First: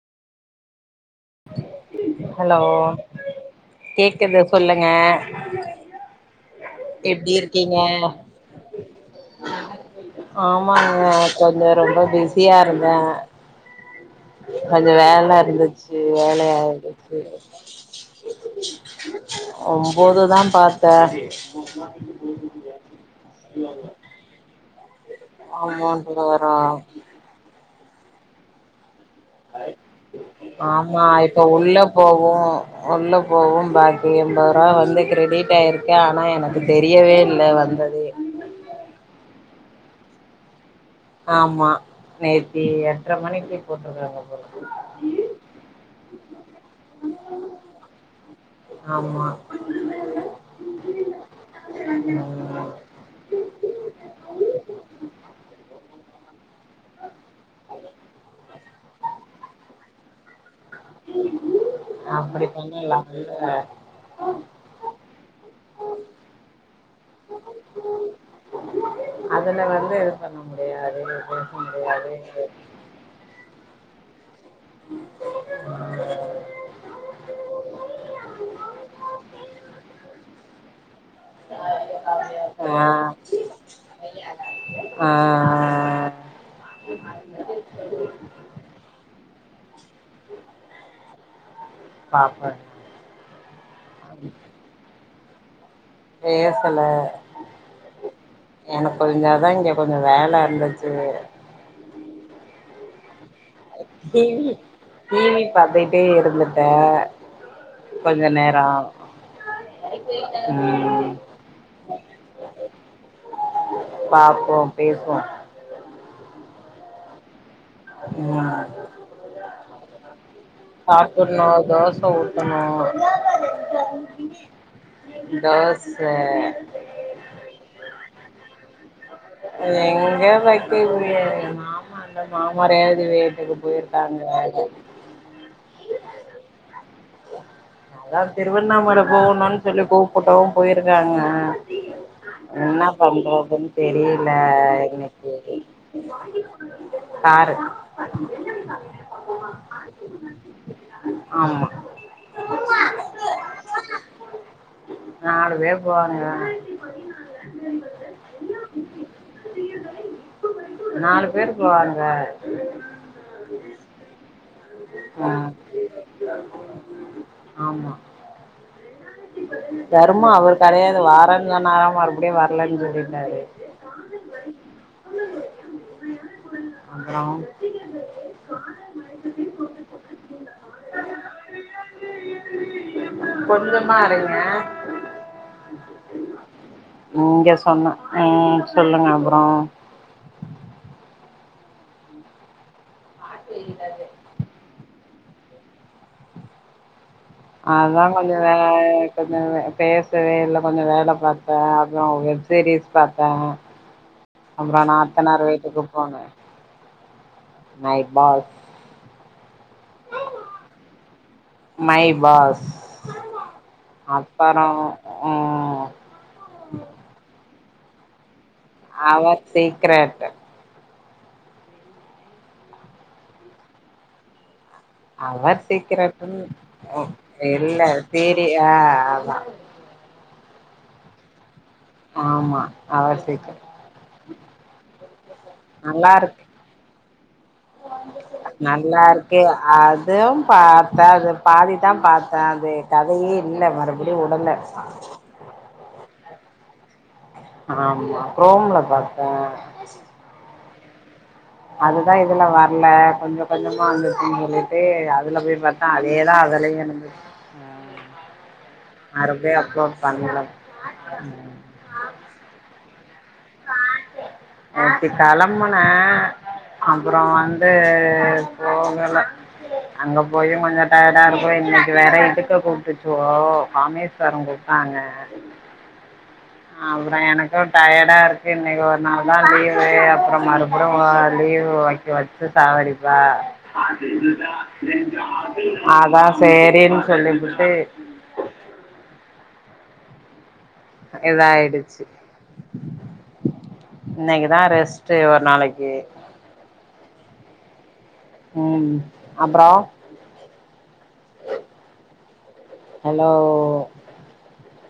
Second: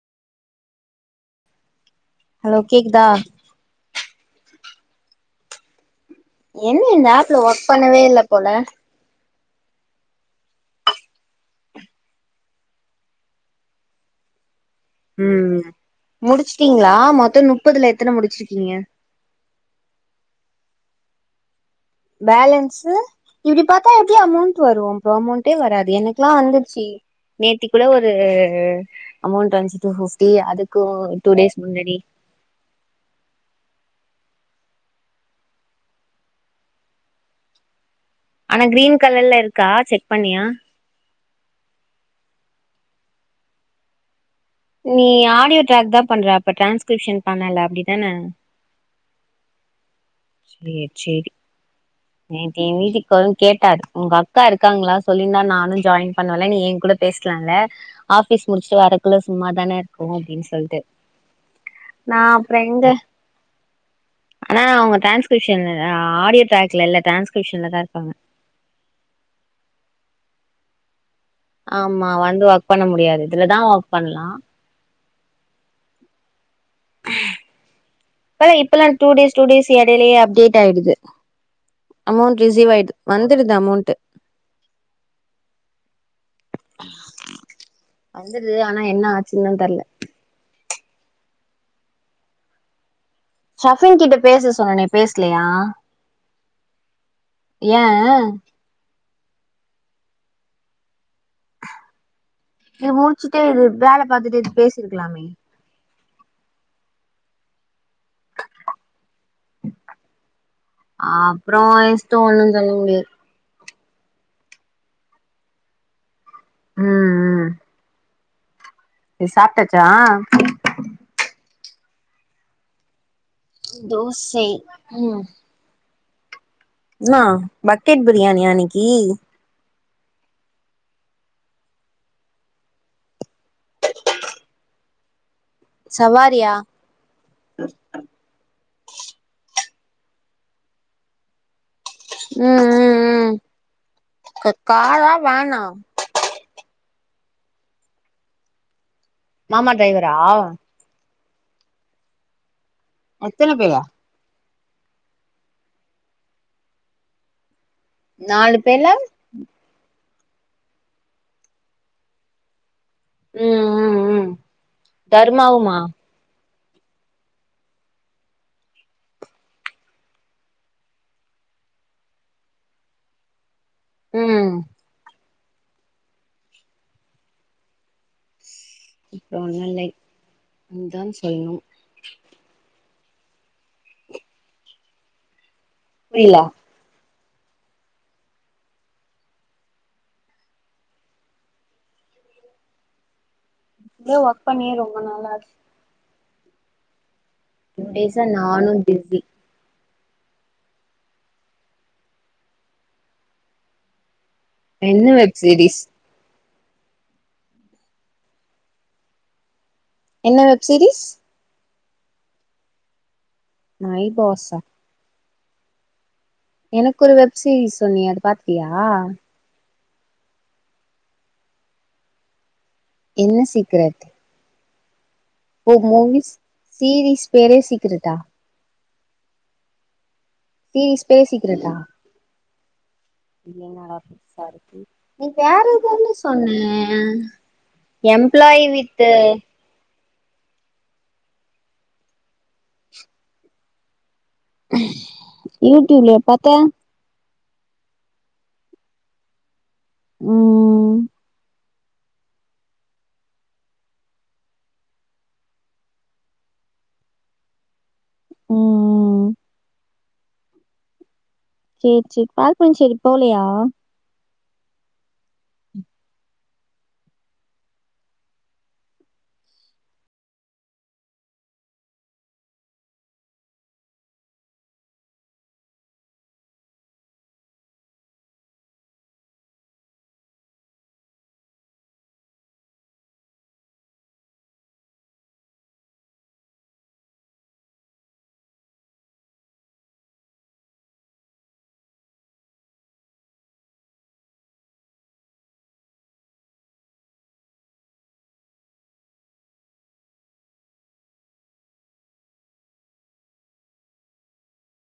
Hello கேக்குது சொல்லுங்க என்ன இந்த எப்டி ஆப்ல ஒர்க் இருக்கீங்க பண்ணவே இல்ல போல ஆமாங்க கொஞ்ச ரொம்ப பிஸியா இருந்தே கொஞ்ச வேல ம் இருந்துச்சு வேலையா முடிச்சுட்டீங்களா ஆயிடுச்சு மொத்தோ முப்பதுல எத்தன முடிச்சிருக்கீங்க ஒம்போதுதா பாத்தே பேலன்ஸு இப்டி பாத்தா எப்டி அமௌண்ட் வரு அமௌண்டே வராது அமௌண்ட் எனக்குல்லா வரு வந்துச்சு நேத்திக்குள்ள ஒரு அமௌண்ட் வந்ச்சு டூ ஃபிஃப்டி அதுக்கு டூ டேஸ் முன்னாடி ஒவோ உள்ள போகவு பாக்கி என்பது ரூபா வந்து கிரெடிட் ஆயிருக்கு ஆனா எனக்கு தெரியவே இல்ல வந்தது ஆனா கிரீன் கலர்ல இருக்கா செக் பண்ணியா ஆமா நேத்தி எட்ர மணிக்கு போட்டிருக்காங்க போல நீ ஆடியோ ட்ராக் தா பண்ற அப்ப டிரான்ஸ்கிரிப்ஷன் பண்ணல அப்டிதானே ஆமா சேர் சேரி ம் எ வீட்டுக்காரு கேட்டாரு உங்க அக்கா இருக்காங்களா சொல்லிந்தா நானு ஜாயின் பண்வெல நீ எ கூட பேச்லால ஆஃபிஸ் முடிச்டு வரக்குள்ள சும்மாதானே இருக்கு அப்டின் சொல்ட்டு நா அப்டி அப்றோ எங்க பண்ணாலாமல்ல ஆனா அவங்க டிரான்ஸ்க்ரிப்ஷன் ஆடியோ ட்ராக்ல இல்ல டிரான்ஸ்க்ரிப்ஷன்ல தா இருக்காங்க அதுல வந்து இ பண்ண முடியாது இது ஆமா வந்து ஒர்க் பண்ண முடியாது இதுலதா ஒர்க் பண்லா ஏ இப்பல்லா டூடேஸ் டூடேஸ் இடையிலயே அப்டேட் ஆயிடுது அமௌண்ட் ரிசீவ் ஆயிது வந்துடுது அமௌண்ட்டு ஆ அ வந்துடுது ஆனா என்ன ஆச்சுன் தா தெர்ல பாப்ப ஷஃபின் கிட்ட பேசு சொன்னனே பேச்லையா பேசல எனக்கு இங்க அதா இங்க கொஞ்ச அதா இங்க கொஞ்ச வேல இருந்துச்சு இது முடிச்சுட்டே இது வேல பாத்துட்டு இது பேசிருக்கலாமே பாத்துட்டே இருந்துட்டே கொஞ்ச நேரோ ம் அப்புறோ உ இஸ்டொ ஒண்ணு சொல்லமுடியாது பாப்போ பேசுவோ ம் ம் வா இது சாப்ட்டாச்சா சாப்ட்ணு தோச ஊத்தணு தோசை ம் ச என்னா பக்கெட் பிரியாணியா அன்னைக்கி எங்க பக்கெட் பிரியாணி நா அந்த மாமா ரேவதி வீட்டுக்கு போயிருக்காங்க சவாரியா அதா திருவண்ணாமலை போகணுன்னு சொல்லி கூப்ட்டவு போயிருக்காங்க ம் என்ன ம் ம் பண்றதுன்னு தெரியல க காரா இன்னக்கி வேனா காரு மாமா டிரைவரா ஆமா எத்தன பேரு நாலு பேர் போவாங்க நாலு பேர்ல நாலு பேரு போவாங்க ம் ம் ம் ம் தர்மாவுமா ஆமா தர்மா அவர் கெடையாது வாறேன் சொன்னாரா மறுபடியு வரலன்னு சொல்லிட்டாரு ம் அப்பறோ ஒன்னு இல்லை நீ தான் சொல்லணு கொஞ்சமா அரைங்க புரில இங்க சொன்னே ம் சொல்லுங்க அப்பறோ பாட்டு ஏரியல இங்கயே ஒர்க் பண்ணியே ரொம்ப நாள் ஆச்சி டூ அதா டேஸா கொஞ்சோ வே நானு பிஸி கொஞ்சோ வே பேசவே இல்ல கொஞ்சோ வேலை பாத்தோ அப்பறோ வெப்சீரிஸ் பாத்தோ அப்பறோ என்ன வெப் நாத்தநார் சீரிஸ் வீட்டுக்கு போனே நைட் பாய் என்ன web series my boss my பாஸா அப்பறோ ம் எனக்கு ஒரு வெப் சீரிஸ் சொன்னியே அது பாத் அவர் சீக்ரெட் என்ன சீக்ரெட் அவர் ஓ மூவிஸ் சீக்ரெட்ன்னு சீரீஸ் பேரே இல்ல சீக்ரெட்டா சீரி ஆ ஆமா சீரிஸ் பேரு சீக்ரெட்டா ஆமா அவர் இது சீக்ரெட். என்னடா புதுசா இருக்கு நீ வேற தான நல்லாருக்கு. சொன்ன எம்ப்ளாய் வித்து அதுவு பாத்தே அது பாதிதா பாத்தே அது கதயே இல்ல மறுபடியு வுடல யூடியூப்லயா பாத்த ஆமா குரோம்ல பாத்த ம் அதுதா இதுல வர்ல கொஞ்சோ கொஞ்சமா வந்துருச்சுன் சொல்லிட்டு அதுல போய் பாத் அதேதா அதுலயும் எனகு ம் மறுபடியு எப்ப பண்ல செர் செர் பால்பனு சேரி போலையா நேத்தே கேலம்பன அப்புறோ வந்து போகல அங்க போயு கொஞ்சோ டயர்டா இருக்கு இன்னைக்கி வேற இதுக்க கூப்டுச்சுவு கமேஸ் தரு குட்த்தாங்க அ அப்புறோ எனக்கு டயர்டா இருக் கு இன்னைக்கி ஒரு நாள் தா லீவு அப்புறம் மறுபுறவு லீவு வாக்கி வச்சு சாவடிப்பா அதா சேரின் சொல்லிபுட்டு இதாயிடுச்சு இன்னைக்கிதா ரெஸ்ட்டு ஒரு நாளைக்கி ம் அப்புறோ ஹலோ